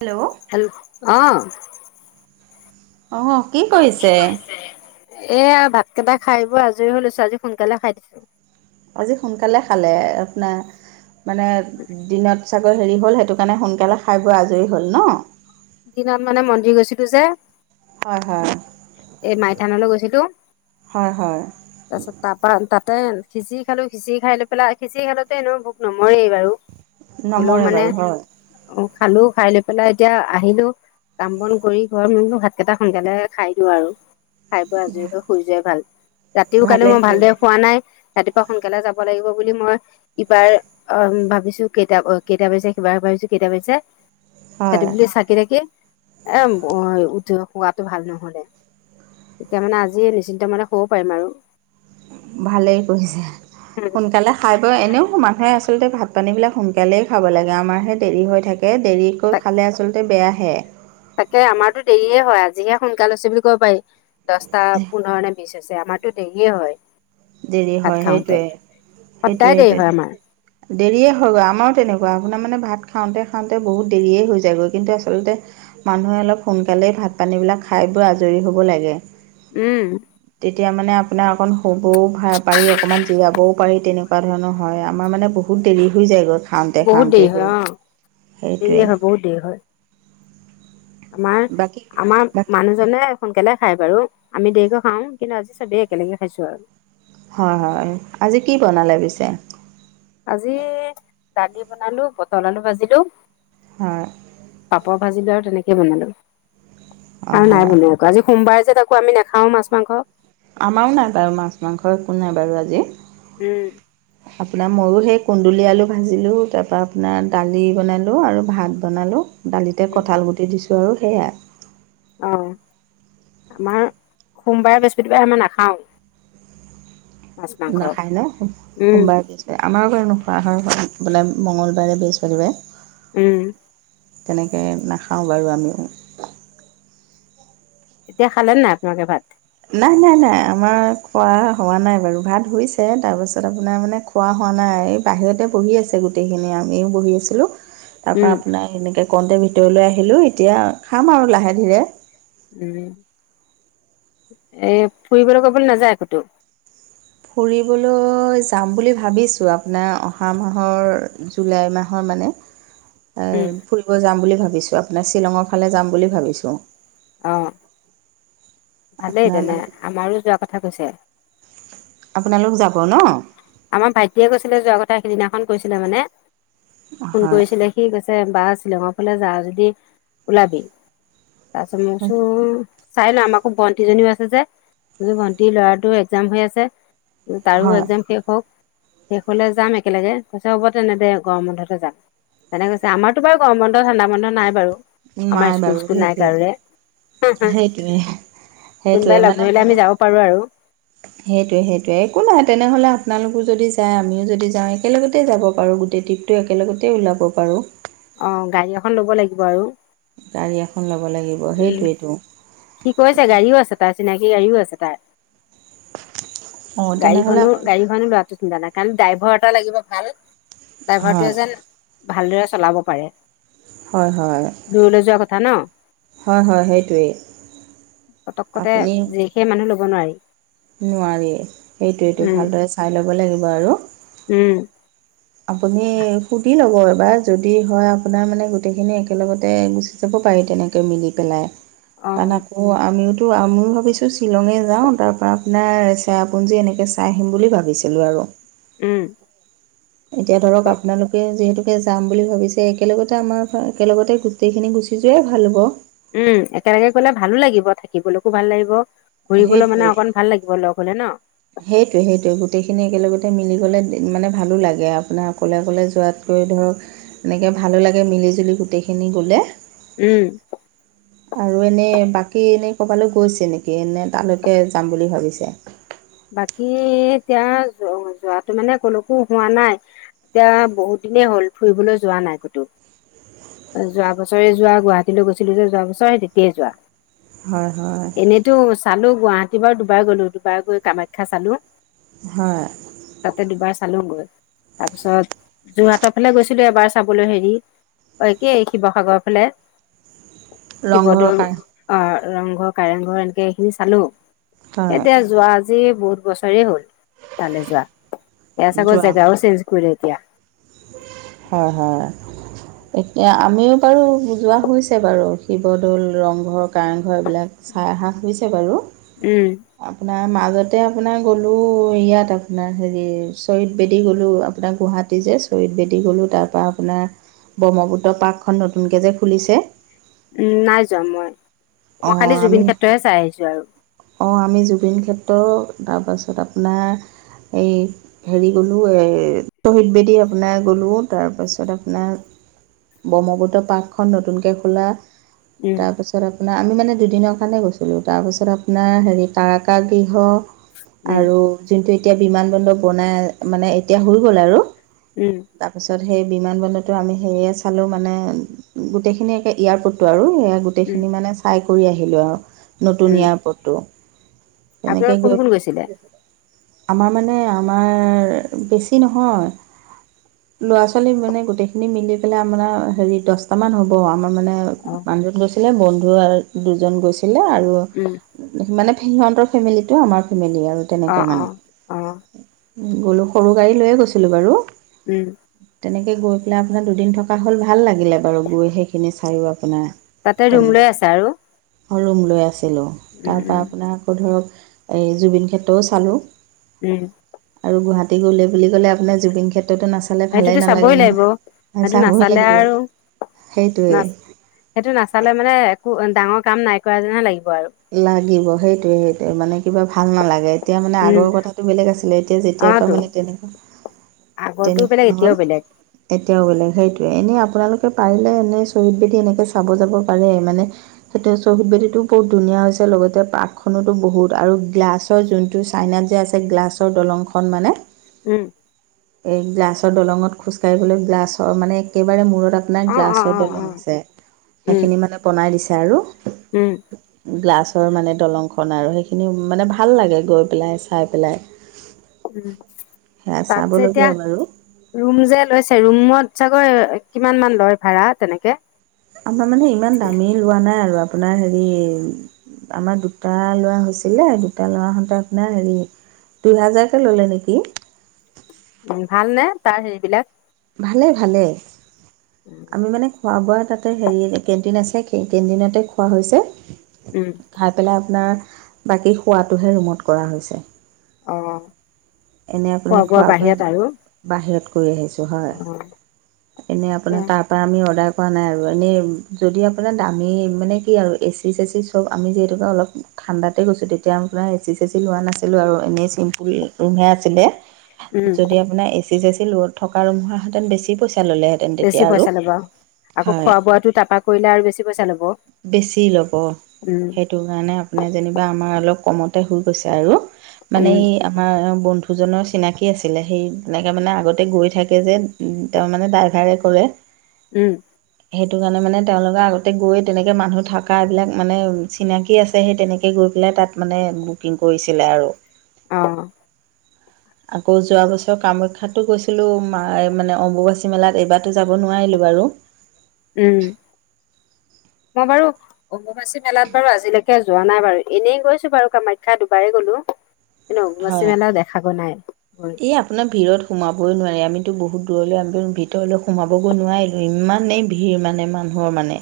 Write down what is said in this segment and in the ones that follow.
Hello hello অঁ অঁ কি কৰিছে? এয়া ভাত কেইতা খাই বৈ আজৰি হৈ লৈছো আজি সোনকালে খাই দিছো আজি সোনকালে খালে আপোনাৰ মানে, দিনত চাগৈ হেৰি হ'ল সেইটো কাৰণে সোনকালে খাই বৈ আজৰি হ'ল ন। দিনত মানে মন্দিৰ গৈছিলোঁ যে। হয় হয়। এই মাই থানলৈ গৈছিলোঁ, হয় হয় তাৰপিছত তাপা তাত ত খিচিৰি খালো খিচিৰি খাই লৈ পেলাই খিচিৰি খালোতে এনেও ভোক নমৰেই বাৰু। হলও নমৰে মানে বাৰু হয় অ' খালো খাই লৈ পেলাই এতিয়া, আহিলো কাম-বন কৰি ঘৰত [unintelligible] ভাতকেইটা সোনকালে খাই দিওঁ আৰু। খাই বৈ আজৰি হৈ শুই যোৱাই ভাল, ৰাতিও কালি ভালেই মই ভালদৰে কৰিলে শুৱা নাই। ৰাতিপুৱা সোনকালে যাব লাগিব বুলি মই ইবাৰ অ' ভাবিছো কেইটা কেইটা বাজি সিবাৰ কেইটা বাজিছে? সেইটো হয় বুলি চা কে, এ উঠো, শুৱাটো ভাল নহ'লে। এতিয়া মানে আজি নিশ্চিন্ত মনে শুব পাৰিম আৰু। ভালেই কৰিছে, উম। সোনকালে খাই বৈ এনেও মানুহে আচলতে ভাত ভাত-পানীবিলাক সোনকালেই খাব লাগে, আমাৰহে দেৰি হৈ থাকে দেৰিকৈ তাক খালে আচলতে বেয়াহে। তাকে আমাৰতো দেৰিয়ে হয় আজি জিহে সোনকাল হৈছে বুলি ক'ব পাৰি, দহটা-পোন্ধৰ নে বিছ হৈছে, আমাৰতো দেৰিয়ে হয়। দেৰি ভাত হয় খাওঁতে। সেইটোৱে, সেইটোৱে সদায় দেৰি হয় আমাৰ সেইটোৱে। দেৰিয়ে হয় গৈ আমাৰো তেনেকুৱা। আপোনাৰ মানে ভাত খাওঁতে খাওঁতে বহুত দেৰিয়ে হৈ যায়গৈ, কিন্তু আচলতে মানুহে অলপ সোনকালেই ভাত পানী বিলাক খাই বৈ আজৰি হ'ব লাগে। উম। তেতিয়া মানে আপোনাৰ অকণ [unintelligible] ঔ, ভাই পাৰি অকমান জিৰাবও পাৰি তেনেকুৱা ধৰণৰ হয় আমাৰ মানে বহুত দেৰি হৈ যায়গৈ। খাওন্তে, বহুত দেৰি খাওন্তে হয় গৈ অ দেৰিয়ে সেইটোৱেই। হয় আমাৰ-আমাৰ বাকী মানুহজনে সোনকালে খাই বাৰু! আমি দেৰিকৈ খাওঁ কিন্তু আজি চবেই একেলগে খাইছো আৰু। হয় হয় আজি কি বনালে পিছে। আজি দালি বনালো পটল, আলু ভাজিলো। হয়। পাপৰ ভাজিলো আৰু তেনেকে বনালো অঁ আৰু নাই হয় বনোৱা একো আজি সোমবাৰে যে তাকো আমি নাখাও মাছ-মাংস। আমাৰও নাই বাৰু মাছ মাংস একো নাই বাৰু আজি। উম। আপোনাৰ ময়ো সেই কুন্দুলি, আলু ভাজিলোঁ তা পা আপোনাৰ দালি বনালো আৰু ভাত বনালো। দালিতে কঁঠাল গুটি দিছো আৰু সেইয়া। অহ। আমাৰ সোমবাৰে বৃহস্পতিবাৰে আমাৰ নাখাওঁ। মাছ মাংস। নাখায় ন উম সোমবাৰে পিছে আমাৰো ঘৰত নোখোৱা হয় [unintelligible] বোলে মঙলবাৰে বৃহস্পতিবাৰে। উম। তেনেকে নাখাওঁ বাৰু আমিও। এতিয়া খালে নাই নাই আপোনালোকে ভাত? নাই, নাই, নাই আমাৰ খোৱা হোৱা নাই বাৰু ভাত হৈছে তাৰপাছত আপোনাৰ মানে খোৱা নহ'লে এই বাহিৰতে বহি আছে গোটেইখিনি, আমিও বহি আছিলোঁ। উম তাৰপৰা আপোনাৰ এনেকৈ কণটে ভিতৰলৈ আহিলোঁ এতিয়া খাম আৰু লাহে ধীৰে। উম, এ ফুৰিবলৈ, ক'বলৈ নাযায় ক'তো? ফুৰিবলৈ যাম বুলি ভাবিছোঁ, আপোনাৰ অহা মাহৰ জুলাই মাহত মানে, উম অ', ফুৰিব যাম বুলি ভাবিছোঁ আপোনাৰ শ্বিলঙৰ ফালে যাম বুলি ভাবিছোঁ। আহ। ভালেই আপোনাৰ তেনে, মানে আমাৰো যোৱা কথা কৈছে। আপোনালোক যাব ন'? আমাৰ ভাইটিয়ে কৈছিলে যোৱাৰ কথা। সিদিনাখন কৈছিলে মানে। ফোন হয় কৰিছিলে সি কৈছে বা শ্বিলঙৰ ফালে যা যদি ওলাবি। তৰছত মই কৈছো চাই লওঁ আমাকো ভন্টিজনীও আছে যে ভন্টি ল'ৰাটো এক্সজাম হৈ আছে। তাৰো হয় এক্জাম শেষ হওক শেষ হলে যাম একেলগে কৈছে হ'ব তেনে দে গৰম বন্ধতে যাম। তেনে কৈছে আমাৰতো বাৰু গৰম বন্ধ ঠাণ্ডা বন্ধ নাই বাৰু আমাৰ নাই স্কুল বাৰু স্কুল নাই সেইটোৱে কাৰোৰে। উম, উম, সেইটোৱে কোনবাই লগ ধৰিলে আমি যাব পাৰোঁ আৰু। সেইটোয়ে সেইটোয়ে একো নাহাই তেনেহলে আপোনালোকো যদি যায় আমিও যদি যাওঁ একেলগতে যাব পাৰোঁ, গোটেই ট্ৰিপটো একেলগতে ওলাব পাৰোঁ। অ গাড়ী এখন লব লাগিব আৰু গাড়ী এখন ল'ব লাগিব উম, সেইটোৱেতো কি কৈছে গাড়ীও আছে তাই চিনাকি গাড়ীও আছে তাই অঁ তেনেহ'লে গাড়ীখনো আপুনি গাড়ীখনো ল'ৰাটো চিন্তা নাই। কাৰণ ড্ৰাইভৰ এটা লাগিব ভাল হয় ড্ৰাইভাৰটোৱে যেন ভালদৰে চলাব পাৰে। হয়, হয়, দূৰলৈ যোৱা কথা ন হয়, হয়, সেইটোৱেই। পতক কতে আপুনি যে সেই মানুহ ল'ব নোৱাৰি। নোৱাৰি সেইটোৱে উম ভালদৰে চাই ল'ব লাগিব আৰু উম, আপুনি সুধি ল'ব। যদি হয় আপোনাৰ মানে গোটেইখিনি একেলগতে গুচি যাব পাৰি তেনেকৈ মিলি পেলাই। অ কাৰণ আকৌ আমি, তো আময়ও ভাবিছোঁ শ্বিলঙে যাওঁ তাৰপৰা আপোনাৰ চেৰাপুঞ্জী এনেকৈ চাই আহিম বুলি ভাবিছিলোঁ আৰু উম, এতিয়া ধৰক আপোনালোকে যিহেতুকে যাম বুলি ভাবিছে, একেলগতে আমাৰ একেলগতে গোটেইখিনি গুছি যোৱাই ভাল হ'ব। উম, একেলগে গ'লে ভালোঁ লাগিব, থাকিবলৈকো ভাল লাগিব, ঘুৰিবলৈ মানে সেইটোৱেই অকন ভাল লাগিব লগ হ'লে ন। সেইটোৱে সেইটোৱে গোটেইখিনি একেলগতে মিলি গ'লে মানে ভালোঁ লাগে, আপোনাৰ অকলে অকলে যোৱাত এই ধৰ এনেকৈ ভালোঁ লাগে মিলি জুলি গোটেইখিনি গ'লে। উম। আৰু এনেই বাকী এনে কৰবালৈ গৈছে নেকি এনে তালৈকে যাম বুলি ভাবিছে। বাকী এতিয়া যোৱাতো মানে কলৈকো হোৱা নাই এতিয়া বহুত, বহুত দিনেই হ'ল ফুৰিবলৈ যোৱা নাই কতো। যোৱা বছৰে যোৱা গুৱাহাটীলৈ গৈছিলোঁ যে যোৱা বছৰে তেতিয়াই যোৱা। হয় হয় এনেইতো চালোঁ গুৱাহাটী বাৰু দুবাৰ গলোঁ, দুবাৰ গৈ কামাখ্যা চালোঁ। হয়। চালোগৈ, তাৰপিছত যোৰহাটৰ ফালে গৈছিলোঁ এবাৰ চাবলৈ হেৰি। অ একেই শিৱসাগৰৰ ফালে। ৰংঘৰৰ শিৱদল কাৰ অ ৰংঘৰ কাৰেংঘৰ এনেকে এইখিনি চালো। হয় এতিয়া যোৱা আজি বহুত বছৰে হ'ল। তালে যোৱা, এয়া চাগৰ যোৱা হয় জেগাও চেঞ্জ কৰিলে এতিয়া। হয় হয় এতিয়া, আমিও বাৰু যোৱা হৈছে বাৰু, শিৱদৌল, ৰংঘৰ, কাৰেংঘৰ এইবিলাক চাই অহাঁ হৈছে বাৰু। উম। আপোনাৰ মাজতে আপোনাৰ গ'লো ইয়াত আপোনাৰ হেৰি শ্বহীদ বেদী গ'লো আপোনাৰ গুৱাহাটীত। শ্বহীদ বেদি গ'লো, তাৰপৰা আপোনাৰ ব্ৰহ্মপুত্ৰ পাৰ্কখন নতুনকে যে খুলিছে। উম, নাই যোৱা মই, অঁ মই খালি আমি জুবিন ক্ষেত্ৰহে চাই আহিছোঁ আৰু। অঁ আমি জুবিন ক্ষেত্ৰ তাৰপাছত আপোনাৰ এই হেৰি গ'লোঁ শ্বহীদ বেদী আপোনাৰ গ'লোঁ তাৰপাছত আপোনাৰ ব্ৰহ্মপুত্ৰ পাৰ্কখন নতুনকৈ খোলা উম তাৰপিছত আপোনাৰ আমি মানে দুদিনৰ কাৰণে গৈছিলোঁ তাৰপাছত আপোনাৰ হেৰি তাৰকাগৃহ উম আৰু যোনটো এতিয়া বিমান বন্দৰ বনাই মানে এতিয়া হৈ গ'ল আৰু উম তাৰপিছত সেই বিমান বন্দৰতো আমি সেয়া চালো মানে গোটেইখিনি একে এয়াৰপৰ্টটো আৰু উম গোটেইখিনি মানে চাই কৰি আহিলোঁ আৰু নতুন উম এয়াৰপটটো। আপোনালোক কোন কোন গৈছিলে? আমাৰ মানে আমাৰ বেছি নহয়। ল'ৰা-ছোৱালী মানে গোটেইখিনি মিলি পেলাই আমাৰ হেৰি দশটা মান হ'ব। আমাৰ মানে অ মানুহ জন গৈছিলে, বন্ধু দুজন গৈছিলে আৰু উম মানে সিহঁতৰ ফেমিলিটো আমাৰ ফেমিলি আৰু অ তেনেকে অ মানে। অ গ'লোঁ সৰু গাড়ী লৈয়ে গৈছিলোঁ বাৰু। উম। তেনেকৈ গৈ পেলাই আপোনাৰ দুদিন থকা হ'ল ভাল লাগিলে বাৰু গৈ সেইখিনি চাইও আপোনাৰ। তাতে ৰুম তেনেকৈ লৈ আছা আৰু? ৰুম লৈ আছিলোঁ। উম তাৰপৰা উম আপোনাৰ আকৌ ধৰক এই জুবিন ক্ষেত্ৰও চালোঁ। উম। আৰু গুৱাহাটী গ'লে বুলি ক'লে আপোনাৰ জুবিন ক্ষেত্ৰতো না সেইটোতো চাবই লাগিব, সেইটো চাবই নাচালে লাগিব আৰু নাচ সেইটোৱেই সেইটো নাচালে মানে একো ডাঙৰ কাম নাই কৰা যেনহে লাগিব। আৰু লাগিব সেইটোৱে সেইটোৱে মানে। কিবা ভাল নালাগে এতিয়া মানে উম আগৰ কথাটো বেলেগ আছিলে এতিয়া অ যেতিয়াৰ পৰা তো মানে তেনেকুৱা আগৰটো বেলেগ তেনেকুৱা হ'ল এতিয়াও বেলেগ এতিয়াও বেলেগ সেইটোৱে। এনেই আপোনালোকে পাৰিলে এনেই শ্বহীদ বেদী এনেকে চাব যাব পাৰে মানে শ্বহীদ বেদী টো বহু ধুনীয়া হৈছে লগতে পাৰ্কখনোতো বহুত আৰু গ্লাছৰ যোনটো চাইনাত যে আছে গ্লাছৰ দলং খন মানে উম। এই গ্লাছৰ দলঙত খোজকাাঢ়িবলৈ গ্লাছৰ মানে একেবাৰে মূৰত আপোনাৰ অ অ গ্লাছৰ অ অ দলং আছে উম, সেইখিনি মানে বনাই দিছে আৰু। উম। গ্লাছৰ মানে দলংখন আৰু সেইখিনি মানে ভাল লাগে গৈ পেলাই চাই পেলাই। উম সেয়া তাত যেতিয়া চাবলগীয়া বাৰু ৰুম যে লৈছে ৰুমত চাগৈ কিমান মান লয় ভাড়া তেনেকে? আমাৰ মানে ইমান দামি লোৱা নাই আৰু আপোনাৰ হেৰি আমাৰ দুটা লোৱা হৈছিলে দুটা লোৱা হওঁতে আপোনাৰ হেৰি দুই হাজাৰকে ল'লে নেকি। ভাল নে তাৰ হেৰি বিলাক। ভালে ভালে। আমি মানে খোৱা বোৱা তাতে হেৰি কেণ্টিন আছে সেই কেণ্টিনতে খোৱা হৈছে। উম, খাই পেলাই আপোনাৰ বাকী শোৱাটোহে ৰুমত কৰা হৈছে। অ', এনে আপোনাৰ খোৱা বোৱা বাহিৰত আৰু খোৱা-বোৱা বাহিৰত কৰি আহিছোঁ হয় অ', এনেই এ আপোনাৰ তাৰপৰা আমি অৰ্ডাৰ, পোৱা নাই আৰু এনেই যদি আপোনাৰ দামী মানে কি আৰু এ চি চে চি চব আমি যিহেতুকে অলপ, ঠাণ্ডাতে গৈছোঁ তেতিয়া আপোনাৰ এ চি চে চি লোৱা নাছিলোঁ আৰু এনেই চিম্পুল ৰুম হে আছিলে উম, যদি আপোনাৰ এচি চেচি ল থকা ৰুম হতেন বেছি পইচা, ল'লেহেঁতেন বেছি তেতিয়া আৰু পইচা ল'ব আকৌ হয় খোৱা বোৱাটো তাৰপৰা কৰিলে আৰু বেছি পইচা ল'ব। বেছি ল'ব, উম, সেইটো কাৰণে আপোনাৰ যেনিবা আমাৰ অলপ কমতে হৈ গৈছে আৰু। মানে উম, এই আমাৰ বন্ধু, দুজনৰ চিনাকি আছিলে সেই তেনেকে মানে আগতে গৈ থাকে যে তেওঁ মানে ডাইভাৰে কৰে। উম হেইটো কাৰণে মানে তেওঁলোকে আগতে গৈ। তেনেকৈ মানুহ থকা এইবিলাক মানে চিনাকি আছে সেই তেনেকৈ গৈ পেলাই তাত মানে বুকিং কৰিছিলে আৰু অ আকৌ যোৱা বছৰ কামাখ্যাতো গৈছিলোঁ, মানে অম্বুবাচী মেলাত এইবাৰতো যাব নোৱাৰিলোঁ বাৰু। ৰো উম। মই বাৰু অম্ববাচী মেলাত বাৰু আজিলৈকে যোৱা নাই বাৰু এনেই গৈছো বাৰু কামাখ্যা দুবাৰেই গলো [inaudible] হয়, মেলা দেখাগৈ নাই গৈ এই আপোনাৰ ভিৰত সোমাবই নোৱাৰে আমি টো বহুত দূৰলৈ আমি ভিতৰলৈ সোমাবগৈ নোৱাৰিলোঁ, ইমানেই ভিৰৰ মানে মানুহৰ মানে।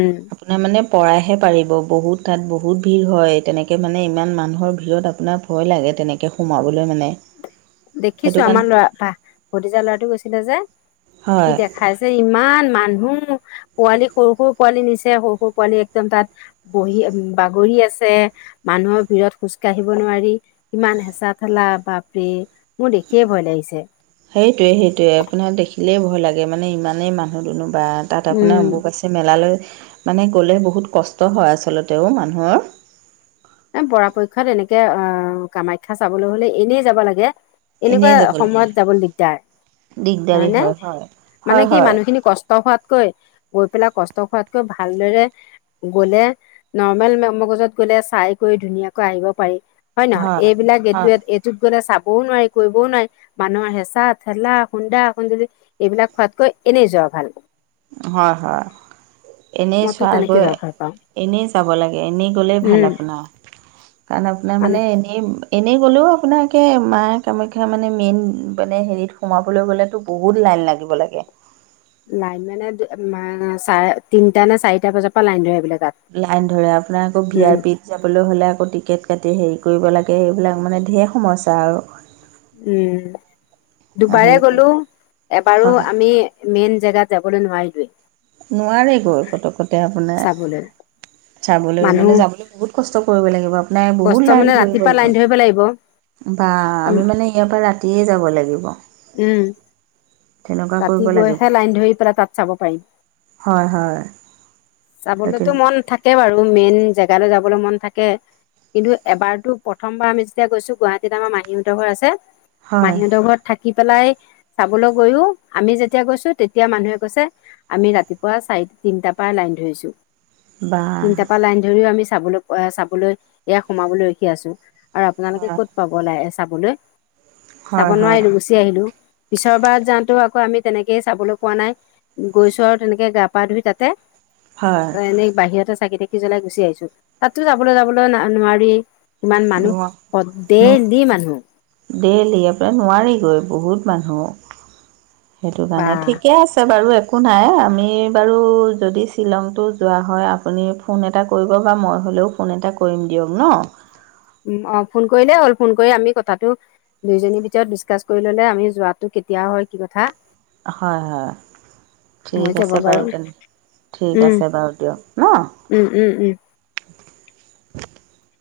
উম। আপোনাৰ মানে পৰাইহে পাৰিব বহুত তাত বহুত ভিৰ হয় তেনেকে মানে ইমান মানুহৰ ভিৰত আপোনাৰ ভয় লাগে তেনেকে সোমাবলৈ মানে সেইটো দেখিছো কাৰণে আমাৰ লৰা ভতিজা ল'ৰাটো গৈছিলে যে সি হয় দেখাইছে ইমান মানুহ পোৱালি সৰু সৰু পোৱালি নিছে সৰু সৰু পোৱালি একদম তাত বহি বাগৰি আছে মানুহৰ ভিৰত খোজ কাঢ়িব নোৱাৰি কিমান হেঁচা ঠেলা বাপৰে মোৰৰ দেখিয়ে ভয় লাগিছে। সেইটোয়ে, সেইটোৱে আপোনাৰ দেখিলেই ভয় লাগে মানে ইমানেই মানুহ দুনোহ বা তাত আপোনাৰ উম অম্বুবাচী মেলালৈ মানে গ'লে বহুত কষ্ট হয় আচলতেও মানুহৰ এই পৰাপক্ষত এনেকে আহ কামাখ্যা চাবলৈ হ'লে এনেই যাব লাগে। এনেকুৱা এনেই যাব লাগে সময়ত যাবল দিগদাৰ। হয় দিগদাৰী নে মানে হয় কি হয় মানুহখিনি কষ্ট হোৱাতকৈ গৈ পেলাই কষ্ট খোৱাতকৈ ভালদৰে গ'লে নৰ্মেল মগজত গ'লে চাই গৈ ধুনীয়াকৈ আহিব পাৰি হয়, নহয়। এইবিলাক এই এইটোত গ'লে ছাপ। কবও নোৱাৰি কৰিবও নোৱাৰি মানুহৰ হেঁচা ঠেলা খুন্দা খুন্দলি এইবিলাক খোৱাতকৈ এনেই যোৱা ভাল হয়, হয়। এনেই মইতো তেনেকে চোৱগৈ, যোৱা ভাল পাওঁ এনেই যাব লাগে, এনেই গ'লেই ভাল উম আপোনাৰ। কাৰণ আপোনাৰ মানে এনেই এনেই গ'লেও আপোনাৰাকে মা কামাখ্যা মানে মেইন মানে হেৰিত সোমাবলৈ গ'লেতো বহুত লাই লাইন লাগিব লাগে লাইন মানে মা চাৰে তিনটা নে চাৰিটা বজাৰ পৰা লাইন ধৰে এইবিলাক লাইন ধৰে আপোনাৰ আকৌ ভি আৰ পিত যাবলৈ হ'লে আকৌ টিকেট কাট টি হেৰি কৰিব লাগে এইবিলাক মানে ঢেৰ সমস্যা আৰু উম দুবাৰে হেৰি কৰি গলো এবাৰো হয় আমি মেইন জেগাত যাবলৈ নোৱাৰিলেও। নোৱাৰে গৈ পতকতে আপোনাৰ চাবলৈ চাবলৈ মানুহ মানে যাবলৈ বহুত কষ্ট। কৰিব লাগিব আপোনাৰ কষ্ট বহুত মানে লাইন ধৰি ৰাতিপুৱা লাইন গ'ল। ধৰিব লাগিব বা আমি মানে ইয়াৰ পা ৰাতিয়ে যাব লাগিব। উম তেনেকুৱা ৰাতি কৰিব লাগিব গৈহে লাইন ধৰি পেলাই তাত চাব পাৰি। হয় হয় সেই চাবলেতো তেনে মন থাকে বাৰত। আৰু মেইন জেগালৈ যাবলৈ মন থাকে। কিন্তু এবাৰতো প্ৰথমবাৰ আমি যেতিয়া গৈছো গুৱাহাটীত আমাৰ মাহীহঁতৰ ঘৰ আছে। হয় মাহীঁতৰ ঘৰত থাকি পেলাই চাবলৈ গৈও আমি যেতিয়া গৈছো তেতিয়া মানুহে কৈছে আমি ৰাতিপুৱা চাইত তিনটা পা লাইন ধৰিছো। বা তিনটা পা লাইন ধৰিও আমি চাবলৈ চাবলৈ এয়া সোমাবলৈ ৰখি আছো। আৰু আপোনালোকে হয় ক'ত পাব ল চাবলৈ চাব হয় হয় নোৱাৰিলো গুচি আহিলো। পিছৰবাৰ যাওটো আক আমি তেনেকেইে চাবলৈ পোৱা নাই গৈছো আৰু তেনেকে গা পা ধুই তাতে হয় এনেই বাহিৰতে চাকি তাকি জ্বলাই গুচি আহিছো তাতো যাবলৈ যাবলৈ না নোৱাৰি। কিমান ন মানুহ সদ দেহলি মানুহ। দেইলি ইয়াৰ পৰা নোৱাৰিগৈ বহুত মানুহ। সেইটো বা কাৰণে ঠিকে আছে বাৰু। একো নাই আমি বাৰু যদি শ্বিলংটো যোৱা হয়। আপুনি ফোন এটা কৰিব বা মই। হ'লেও ফোন এটা কৰিম দিয়ক ন। অ ফোন কৰিলেই হ'ল ফোন কৰি আমি কথাটো দুইজনীৰ ভিতৰত ডিচকাছ কৰি ললে আমি যোৱাটো কেতিয়া হয় কি কথা। হয় হয় ঠিক হৈ যাব আছে বাৰু তেনে ঠিক উম আছে বাৰু দিয়ক ন উম উম উম [unintelligible]